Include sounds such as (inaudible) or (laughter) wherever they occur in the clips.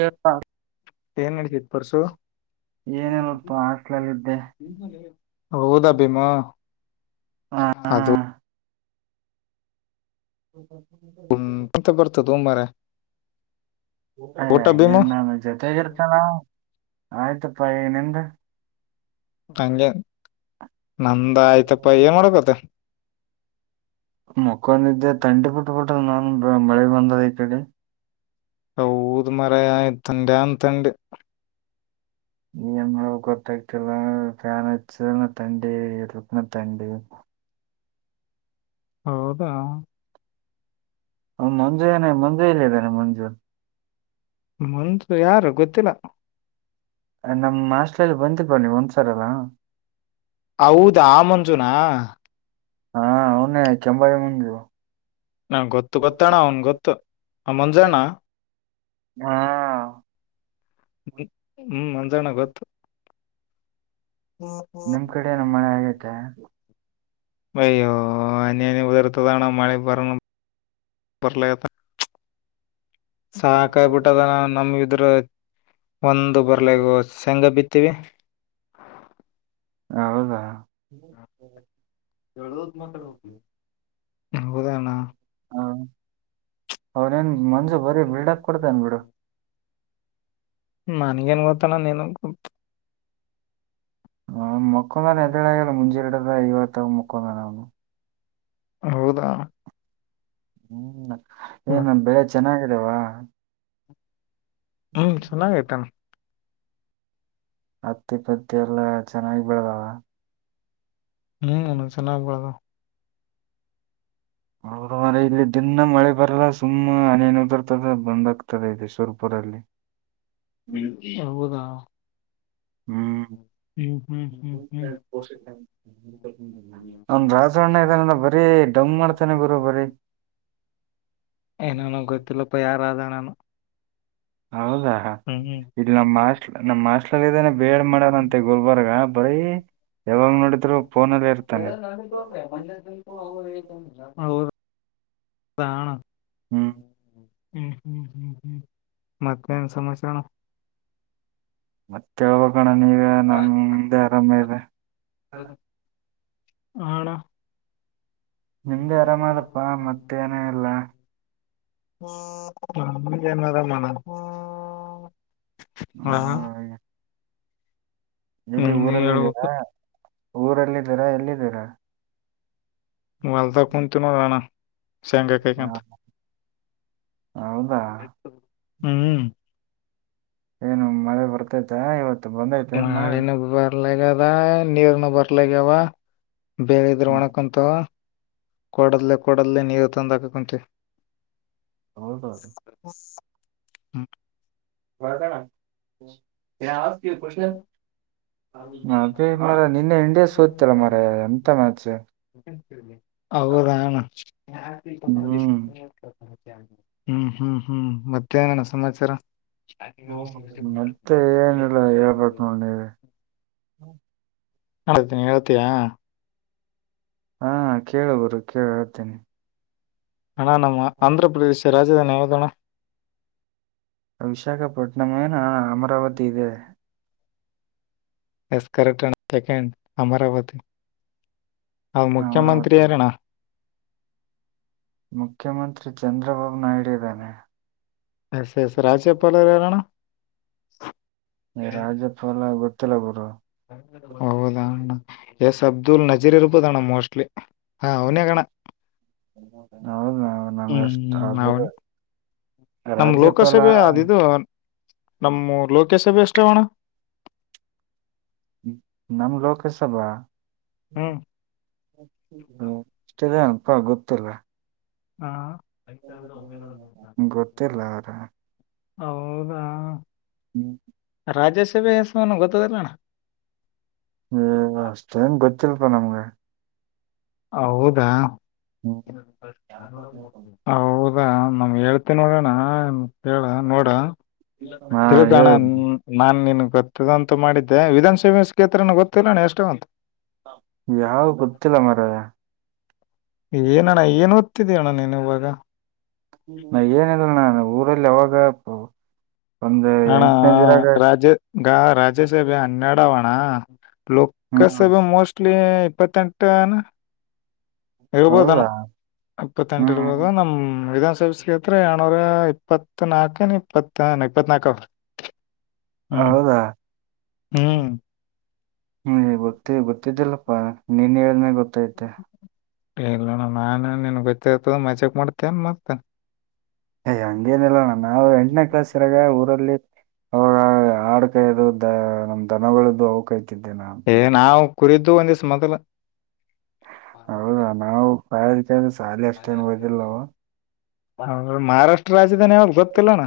ಹೇಳ್ಪಾ ಏನ್ ನಡತತ್ ಪರ್ಸು ಏನಿಲ್ಲಪ್ಪ ಹಾಸ್ಟ್ಲಲ್ಲಿದ್ದೆ ಹೌದಾ ಅಭಿಮ್ಮ ಹಾ ಹಾ ಅದು ಹ್ಮ ಹ್ಮ ಹ್ಮ ಅಂತ ಬರ್ತದಂಬಾರ ಯ ಹಂಗಗೆ ಭೀಮು ನಾನು ಜೊತೆಗ ಇರ್ತಾನ ಆಯ್ತಪ್ಪಾ ನಿಂದ ಹಗೆ ನಂದ ಆಯ್ತಪ್ಪ ಏನ್ ಮಾಡಕತ್ತ ಮಕ್ಕಂದ ಇದಿದ್ದೆ ತಂಡಿ ಬಿಟ್ಬಿಟ ನಾನ್ ಮಳೆ ಬಂದದ ಈ ಕಡೆ ಹೌದ ಮರಯ ಇತ್ತಂಡನ್ಂತಂಡ ಈ ಎಮ ಕೊತಕ್ಟಲ್ಲ ಫ್ಯಾನ್ನ್ನ ತಂಡಿ ಇಕ್ಕನ ತಂಡಿ ಹೌದಾ ಹ ಮಂಜುನ ಮಂಜು ಇಲ್ಲ ಇದ್ದೇನೆ ಮಂಜು ಮುಂದು ಯಾರು ಗೊತ್ತಿಲ್ಲ ನಮ್ಮ್ ಆಸ್ಲಲ್ಲಿ ಬಂದಿ ಬ ನೀವು್ ಒಂದ್ಸರ ಅಲ್ಲಾ ಹೌದಾ ಆ ಮಂಜುನಾ ಹಾ ಅವನೇ ಚಂಬಾರಿ ಮಂಗ ನಂಗ ಗೊತ್ತು ಗೊತ್ತಣ ಅವನ್ ಗೊತ್ತು ಆ ಮಂಜಣ್ಣ ಹಾ ಹ್ಮ್ ಒಂದಾಣ ಗೊತ್ತು ನಿಮ್ ಕಡೆನ ಮಳೆ ಆಗೈತೆ ಅಯ್ಯೋ ಉದಾರತದಣ ಮಾಡಳಿ ಬರ ಬಲ ಸಾಕಾಯಬಿಟ್ಟದ ನಮ್ ಇದ್ರ ಒಂದು ಬರ್ಲೆಗ ಶೇಂಗ ಬಿತ್ತೀವಿ ಹೌದಾ ಹೌದಣ ಹಾ ಅವೌ ನ್ ಮಂಜು ಬರೀ ಬಿಲ್ಡಪ್ ಕೊಡ್ತನ್ ಬಿಡು ನನ್ಗೇನ್ ಗೊತ್ತಾನ ನನ ಗೊತ್ತ ಹ ಮಕ್ಕಂದನ ಎದಳ ಆಗಲ್ಲ ಮುಂಜೆರಡದ ಇಐವತ್ತಾಗ ಮಕ್ಕಂದನ ಅವನು ಹೌದಾ ಹ್ಮ್ ಏನು ಬೆಳೆ ಚೆನ್ನಾಗಾಗಿದೆಾವ ಹ್ಮ್ ಚೆನ್ನಾಗೈತಾನ ಹತ್ತಿ ಪತ್ತಿ ಎಲ್ಲಾ ಚೆನ್ನಾಗಿ ಬೆಳದಾವ ಹ್ಮ್ ಚೆನ್ನಾಗ್ಬದು ಹದ ್ರ ಇಲ್ಲಿ ದಿನ ಮಳೆ ಬರಲ್ಲ ಸುಮ್ಮ ಅನ ನೋರ್ತದೆ ಬಂದ್ ಆ್ತದೆ ಇ ಶವರ್ಪುರಲ್ಲಿ ಹೌದಾ ಹ್ಮ್ ಹ್ಮ್ ಹ್ಮ್ ಹ್ಮ್ ಹ್ಮ್ ಅವ್ನ್ ರಾಜಣ್ಣ ಬರೀ ಡಮ್ ಮಾಡ್ತೇಾನ ಗುರು ಬರೀ ಏನಾನ ಗೊತ್ತಲ್ಲಪ್ಪ ಯಾರ ನಾನು ಹೌದಾ ಹ್ಮ್ ಇಲ್ಲಿ ನಮ್ಮ ಮಾಸ್ ನಮ್ಮಸ್ ಇದಾನೆ ಬೇಳ್ ಮಾಡ್ಯಾರಂತೆ ಗುಲ್ಬರ್ಗ ಬರೀ ಯಾವಾಗ ನೋಡಿದ್ರು ಫೋನಲ್ಲೇ ಇರ್ತಾನೆ ಅಣ ಹ್ಮ ಹ್ಮ್ ಹ್ಮ್ ಹ್ಮ ಹ್ಮ್ ಹ್ಮ್ ಮತ್ತೆನು ಸಂಬಿಸಣ ಮತ್ತೆೇಳ್ಬೇಕಣ ನೀ ಹಾ ಹೌ ಹಣ ನಿಮ್ದೇ ಆರಾಮದಪ್ಪಾ ಮತ್ತೇಏನೇ ಇಲ್ಲ ಹ ಜಮದ ಮನ ಹಾ ನಾವು ಎಲ್ಲಿ ನಿಮ್ದೆ ಊರಲ್ಲ ಇದಿದ್ದೀರಾ ಹೇಳ್ಬೇಕು ಊರಲ್ಲಿದ್ದೀರಾ ಎಲ್ಲಿದ್ದೀರಾ ಮಾಲ್ದ ಕುಂತ ನ ರಣ ಶೇಗ ಹ ಕೈಕಂಂತ ಹೌದಾ ಹ್ಮ್ ಏನು ಮಳೆ ಬರ್ತೈತ ಇವತ್ತು ಬಂದೈತೆ ಏನ್ ಮಳೆ ಮಾಡಳಿನ ಬರ್ಲಗ ಅದ ನೀರ್ನು ಬರ್ಲಾಗ್ಯಾವ ಬೇರೆಿದ್ರ ಒಣಕಂತು ಕೊಡಲ್ಲೇ ಕೊಡಲ್ಲೇ ನೀರು ತಂದಕ ಕುಂತೆ ಹೌದೌದು ಹ್ಮ ಬಣ ಯ ಆತಿ ಕುಷನೆ ಅಿ ಮರ ನಿನ್ನೆ ಇಂಡಿಯಾ ಸೋತತಿಲ್ಲ ಮರ ಎಂತ ಮ್ಯಾಚ್ ಹೌ ರಣ ಹ್ಮ್ ಹ್ಮ್ ಹ್ಮ್ ಹ್ಮ್ ಮತ್ತ್ಯಾನಾನ ಸಮಾಚಾರ ಶ ಮತ್ತೆ ಏನಿಲ್ಲ ಹೇಳ್ಬೇಕು ನೋಡ್ ನೀವ್ ನತೀನಿ ನಳ್ತಿಯಾ ಹಾ ಕೇಳ ಬರು ಕೇಳ ಹೇಳ್ತೇನೆ ಅಣ್ಣ ನಮ್ಮ ಆಂಧ್ರ ಪ್ರದೇಶ ರಾಜಧಾನಿ ಯಾವ್ದಣ್ಣ ವಿಶಾಖಪಟ್ಟಣಮೇಏನ ಅಮರಾವತಿ ಇದೆ ಎಸ್ ಕರೆಕ್ಟ್ ಸೆಕೆಂಡ ಅಮರಾವತಿ ಹಾ, ಅದು ಅಮರಾವತಿ ಮುಖ್ಯಮಂತ್ರಿಯಾರಣ್ಣ ಮುಖ್ಯಮಂತ್ರಿ ಚಂದ್ರಬಾಬು ನಾಯ್ಡು ಇದ್ದಾನೆ ಎಸ್ ಎಸ್ ರಾಜಚಪ್ಪಾಲರರಣ ನೀ ರಾಜಪ್ಪಲ್ಲ ಗೊತ್ತಿಲ್ಲ ಬುರು ಹೌದಾ್ಣ ಎಸ್ ಅಬ್ದುಲ್ ನಜೀರ್ರ್ಬದಣ ಮೋಸ್ಟ್ಲಿ ಹಾ ಅವನೇ ಕಣ ಹೌದು ನಮ್ಗೆ ಹ್ಮ್ ಅಷ್ಟ ಹ್ಮ್ ಅದ್ರ ಅವನ ನಮ್ ರಾಜ್ಯಪಾಲ ಲೋಕಸಭೆ ಅದುಿದು ನಮ್ಮೂ ಲೋಕಸಭೆ ಎಷ್ಟಾವಣ ನಮ್ ಲೋಕಸಭಾ ಹ್ಮ್ ಇಷ್ಟ ಅಪ್ಪಾ ಗೊತ್ತಲ್ಲ ಹಾ ಗಟ್ಟೆ ಲಾರ ಹೌದಾ ರಾಜ್ಯಸಭೆ ಹೆಸಾನ ಗೊತ್ತದಿಲ್ಲಣ್ಣ ಅಷ್ಟೇನ್ ಗೊತ್ತಿಲ್ಪಾ ನಮ್ಗೆ ಹೌದಾ ಹೌದ ಈಗ ನಮ್ ಹೇಳ್ತನೋಡಣ ಕೇಳ ನೋಡ ಇಲ್ಲ ಹಾ ತಿಕಣ ಹೇಳ ನಾನ್ ನೀನ್ ಗೊತ್ತದಂತ ಮಾಡಿದ್ದೆ ವಿಧಾನಸಭೆ ಕ್ಷೇತ್ರನ ಗೊತ್ತಿಲ್ಲಣ ಎಷ್ಟ ಅಂತು ಯಾವ ಗೊತ್ತಿಲ್ಲ ಮರ ಏನಣ್ಣ ಏನ್ ಓದ್ತಿದೀಣ್ಣ ನೀನು ಇವಾಗ ನ ಏನಲ್ ನಾನು ಊರಲ್ಲಿ ಯಾಗ ಹಣ ರಾಜ ಂಗ ರಾಜ್ಯಸಭೆ ಹನ್ನೆಡ ಅವಣ ಹ್ಮ್ ಲೋಕಸಭೆ ಮೋಸ್ಟ್ಲಿ ಇಪ್ಪತ್ತಂಟಾನ ಇರ್ಬೋದಣ ಹೌದಾ ಇಪ್ಪತ್ತೆಂಟು ಹ್ಮ್ ಇರ್ಬೋದ ಹ್ಮ್. ನಮ್ ವಿಧಾನಸ ತ್ರ ಯನೋರ ಇಪ್ಪತ್ ನಾಲ್ಕನ್ ಇಪ್ಪತ್ತ ಇಪ್ಪತ್ ನಾಕ ಅವ ಹ್ಮ್ ಹೌದಾ ಹ್ಮ್ ಹ್ಮ್ ಗೊತ್ತ ಗೊತ್ತಿದ್ದಿಲ್ಲಪ್ಪಾ ನೀನ್ ಹೇಳ್ಮೇ ಗೊತ್ತೈತೆ ಇಲ್ಲಣ ನಾನನ್ ನಿನ್ ಗೊತ್ತಿರ್ತದ ಮಜಾಕ್ ಮಾಡ್ತೇನ್ ಮತ ಅಯ ಹಂಗೇನಿಲ್ಲಣ್ಣ ನಾ ಎಂಟನೇ ಕ್ಲಾಸ್ ಇರಾಗ ಊರಲ್ಲಿ ಅವ ನಾಡ್ ಕೈದು ದ ನಮ್ ದನಗಳದ್ದು ಅ ಕಾಯ್ತಿದ್ದೆ ನಾನು ಏ ನಾವ್ ಕುರಿದ್ದು ಒಂದ ಸ ಮತಲ ಹೌದಾ ನಾವು ಕದಕ್ಕೆ್ರೆ ಸಾಲ ಅಷ್ಟೇನ್ ೋದಿಲ್ಲವ ಹ ಮಹಾರಾಷ್ಟ್ರ ರಾಜಧಾನ ಯಾವಾಗ ಗೊತ್ತಿಲ್ಲಣ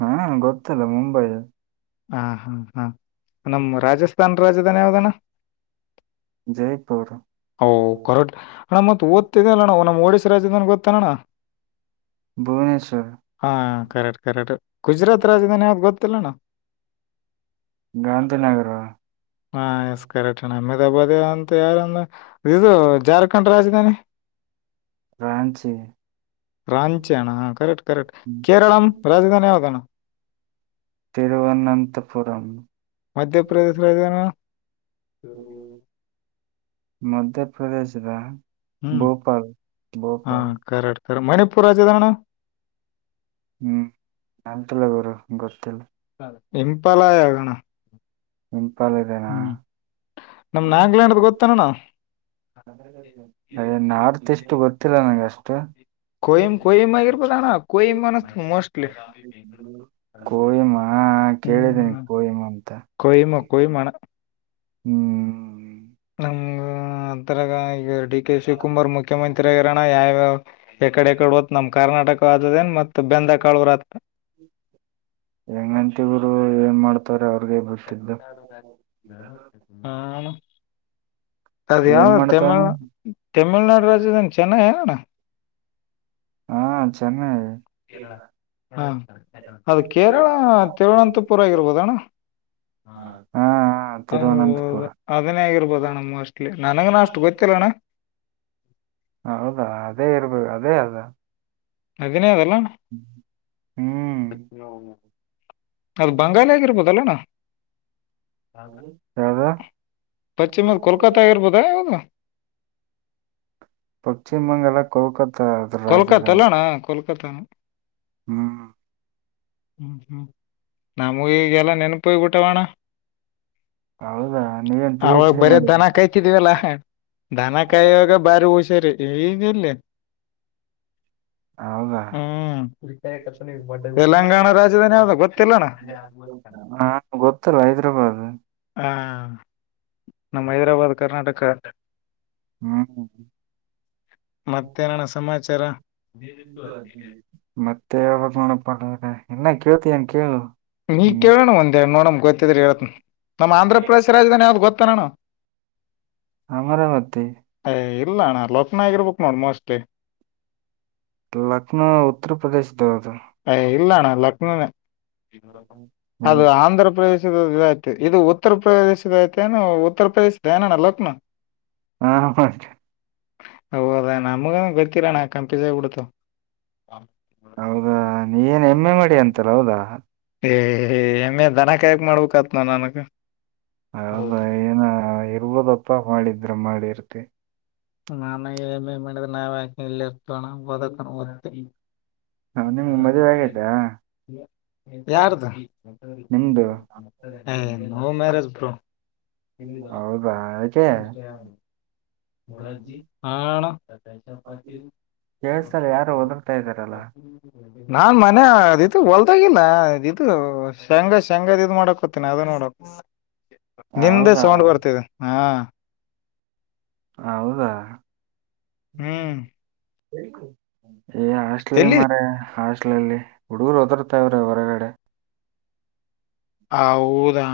ಹ ಗೊತ್ತಿಲ್ಲ ಮುಂಬೈ ಹಾ ಹಾ ಹಾ ನಮ್ಮ ರಾಜಸ್ಥಾಾನ ರಾಜಧಾನಿ ಯಾವ್ದಾನ ಜೈಪುರ್ ಹೌ ಕರಕ್ ಅಮ್ಮ ತುಓಲ್ಲ ಒಡಿಸಶಾ ರಾಜ್ಯದನ್ ಗೊತ್ತನೋಣ್ಣ ಭುವನೇಶ್ವರ್ ಹಾ ಕರೆಕ್ಟ್ ಕರೆಕ್ಟ್ ಗುಜರಾತ್ ರಾಜ್ಯದಾನ ಯಾವ್ದ ಗೊತ್ತಿಲ್ಲ ನ ಗಾಂಧಿನಗರ ಹಾ ಎಕಟ ನಮ್ಮೆದ ಬ ಒ ತ ಯಾರ ಹ ಇದು ಜಾರ್ಖಂಡ್ ರಾಜಧಾನಿ ಫ್ರಾಂಚಿ ರಾಂಚಣ ಕರೆಕ್ಟ್ ಕರೆಕ್ಟ್ ಕೇರಳಂ ರಾಜಧಾನಿ ಯೌದಣ ತಿರುವನಂತಪುರಂ ಮಧ್ಯ ಪ್ರ್ರದೇಶ್ ರಾಜಧಾನ ಮಧ್ಯಪ್ರದೇಶದ ಹ್ಮ್ ಭೋಪಲ್ ಭೋಪಾಲ್ ಸ ಮಣಿಪೂರ್ ರಾಜ ದಾನ ಹ್ಮ್ ನಂತಲ್ಲ ಗೋರು ಗೊತ್ತಿಲ್ಲ ಇಂಪಲಯಾಗಣ ಎಂಪಾಲ ಇದೇನಾ ನಮ್ ನಾಗಾಲ್ಯಾಂಡ್ ಗೊತ್ತಣ್ಣ ನಾವು ನ ಮತ್ತೆಷ್ಟು ಗೊತ್ತಿಲ್ಲ ನನ್ಗ ಅಷ್ಟು ಕೊಹಂಬಯಿಂಬ ಪಾಣ ಕೊಇಂಂಬನ್ತ ಮೋಸ್ಟ್ಲಿ ಕೋಹಿಮಾ ಕೇಳಿದ್ದೀನಿ ಹ್ಮ್ ಕೋಹಿಮಾ ಅಂತ. ಕೊಯಿಮ ಕೊಯಿಮ್ ಅಣ್ಣ ಹ್ಮ್ ಹ್ಮ್ ಅಂತರ ಈಗ ಡಿ ಕೆ ಶಿವಕುಮಾರ್ ಮುಖ್ಯಮಂತ್ರಿ ಆಗರೋಣ ಯಾವಾವ. ಎಕಡೆ ಎಕಡೆ ತ್ ನಮ ಕರ್ನಾಟಕ ಆದದೇಏನ್ ಮತ್ತ ಬೆಂದಕಾಳರತ್ರ. ಹೆಂಗಂತವರು ಏನ್ ಮಾಡ್ತಾರ. ಅವ್ರಿಗೆ ಚ ಗೊತ್ತಿದ್ದು ಹಾ ಅಣ್ಣ. ಅದ ಏನ್ ಯಾವ್ದ ತಮಿಳ್ ಮಾಡ್ತಾನೆ ತಮಿಳ್ನಾಡು ರಾಜ್ಯದಿಂದ ಚೆನ್ನೈ ಹೇಳಣ. ಹಾ ಚೆನ್ನೈ. ಹಾ ಅದು ಕೇರಳ ತಿರುವನಂತಪುರ ಆಗಿರ್ಬೋದ ಅಣ್ಣ. ಹಾ ಹಾ ತಿರುವನಂತಪುರ ಹೌದು ಅದನೇ ಆಗಿರ್ಬೋದಣ್ಣ ಮೋಸ್ಟ್ಲಿ ನನಗನ ಅಷ್ಟು ಗೊತ್ತಿಲ್ಲ ಅಣ್ಣ. ಹೌದಾ ಅದೇ ಇರ್ಬೇಕ ಅದೇ ಅದ. ಅದೇ ಅದಲ್ಲಣ. ಹ್ಮ್ ಅದು ಬಂಗಾಲ ಆಗಿರ್ಬೋದಲ್ಲನಾ. ಯಾವ್ದ ಪಶ್ಚಿಮ ಕಲ್ಕತಾ ಎರ್ ಬುದಾ ಆದು. ಪಶ್ಚಿಮ ಬಂಗಾಳ ಕೋಲ್ಕತ್ತಾ ಅದ್ರ ಕಲ್ಕತಲ್ಲಣ ಕಲ್ಕತಾ ನ. ಹ್ಮ ಹ್ಮ್ ಹ್ಮ್ ನಾ ಮುಗಗೆ ಎಲ್ಲ ನೆನಪಯ್ ಬಿಟ್ಟವಾಣ. ಹೌದಾ ನೀವೇನ್ ಪಿ ಎಚ್ ಅವಾಗ ಡಿ ಬರೀ ಮಾಡಿ ದನ ಕಾಯ್ತಿದವಲ್ಲ ದನ ಕಾಯುವಾಗ ಬಾರಿ ಹುಷಾರಿ ಇದ್ದವ. ನೀರ್ಲೆ ಹೌದಾ ಹ್ಮ್ ತೆಲಂಗಾಣ ರಾಜಧಾನಿ ಯಾವದಾಗ ಗೊತ್ತಿಲ್ಲಣ. ಹಾ ಗೊತ್ತಲ್ಲ ಹೈದ್ರಾಬಾದ್. ಹಾ ನಮ್ಮ್ ಹೈದರಾಬಾದ್ ಕರ್ನಾಟಕ. ಹ್ಮ್ ಹ್ಮ ಮತ್ತೇನಣ ಸಮಾಚಾರ ಮತ್ತ. ಕೇಳಬೇಕು ನೋಡಪ ರ ಇನ್ನ ಕೇಳ್ತ ಏನ್ ಕೇಳ. ನೀ ಕೇಳೋಣ ಒಂದ್ ನೋಡಮ ಗೊತ್ತಿದ್ರೆ ಹೇಳೇ ನಮ್ ಆಂಧ್ರ ಪ್ರದೇಶ ರಾಜಧಾನಿ ಯಾವ್ದು ಗೊತ್ತಾನೋಣ. ಅಮರಾವತಿ. ಇಲ್ಲಣ ಲೋಕ್ನಾಯಕರ ಬುಕ್ ನೋಡ್ ಮೋಸ್ಟ್ಲಿ. ಲಕ್ನೋ ಉತ್ತರ ಪ್ರದೇಶ. ಅ ಇಲ್ಲಣ್ಣ ಲಕ್ನೋನ ಅದು ಹೈ- ಆಂಧ್ರ ಪ್ರದೇಶ. ೇಶ ಇದ ಇದು ಉತ್ತರ ಪ್ರದೇಶದ ಐತೆ ಏನ ಉತ್ತರ ಪ್ರದೇಶದ ಏನಣ್ಣ ಲೋಕ್ನ. ಹಾ ಮತ್ತು. ಹೌದು ಅಣ್ಣ ನಮಗೆ ಗೊತ್ತಿಲ್ಲಣ್ಣ ಕಂಪಿಸ ಆಗ್ಬಿಡ್ತು. ಹೌದಾ ನೀ ಏನ ಎಮ್ ಎ ಮಾಡಿ ಅಂತಾರ ಹೌದಾ. ಏ ಎಮ್ ಎ ದನ ಕಾಯಕಕ್ ಮಾಡ್ಬೇಕತ್ ನ ನನಗ್. ಹೌದ ಏನ ಇರ್ಬದಪ್ಪ ಮಾಡಿದ್ರೆ ಮಾಡಿರ್ತಿ. ನಾನಾ ಮಾಡಿದ ನಾವ ಯಾಕ ಇಲ್ಲಿ ಇರ್ತಣ ಓದಕ ಓದ್. ಹಾ ನಿಮ್ಗೆ ಮದ್ವೆ ಆಯ್ತಾ. ಯಾರದ ನಿಮ್ದು ನೋ ಮ್ಯಾರಜ್ ಬ್ರೋ. ಹೌದ ಯಾಕೆ ಹಾ ಅಣ್ಣಾ ಕೇಳ್ಸ್ತಾಇಲ್ಲ ಯಾರು ಓದರತರಲಾ ಇದ್ದಾರಲ್ಲ. ನಾನ್ ಮನೆ ಅ ಇದು ಹೊಲದಾಗಿಲ್ಲ ಇದು ಶೇಂಗ ಶೇಂಗದ ಇದ್ ಮಾಡಕೋತೀನಿ ಅದ ನೋಡ. (inaudible) ನಿಮ್ದೆ ಹೌದಾ ಸೌಂಡ್ ಬರ್ತಿದೆ ಹಾ. ಹೌದಾ. ಹ್ಮ್ ಏ ಹಾಸ್ಟ್ಲ ಎಲ್ಲಿ ಮರ ಹಾಸ್ಟ್ಲಲ್ಲಿ ಹುಡುಗರು ಹೊದರ್ತವ್ರೆ ಹೊರಗಡೆ. ಹೌದಾ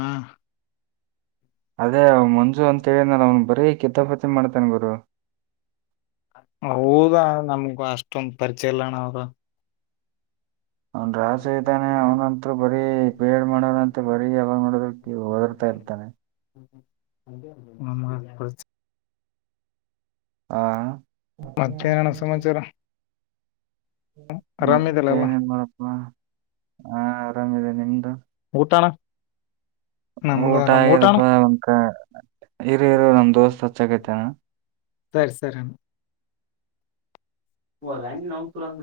ಅದೇ ಅವ ಮಂಜು ಅಂತ ಹೇಳಿದನ್ರ ಅವ್ನ ಬರೀ ಕಿತಾಪಾತಿ ಮಾಡ್ತಾನ ಗುರು. ಹೌದ ನಮಗು ಅಷ್ಟೊಂದ ಪರಿಚಯ ಇಲ್ಲಾಣ ಅವಾಗ ಅವನ್ ರಾಸೆ ಇದ್ದಾನೆ ಅವ್ನಂತರು ಬರೀ ಬೇಡ್ ಮಾಡೋದಂತ ಬರೀ ಯಾವಾಗ್ ಮಾಡೋದ ದರ್ತ ತಾನ ಹ ಹಾ ಮತ್ತ ಏನ ಅಣ್ಣಾ ಸಮಮಾಚಾರ ಮತ್ತೆ ಏನೇನ್ ಮಾಡಪ್ಪ ಹಾ ಆರಾಮಿದೆ ನಿಮ್ದು ಊಟಾನ ಊಟ ಆಗದಪ್ಪ ಒಂಕ ಇರು ಇರು ನಮ ದೋಸ್ತ್ ಹಚ್ಚಕೈತೆನಾ ಸರಿ ಸರಿ ಹೋದಾ ನೋಕ ಅಂದ್ರೆ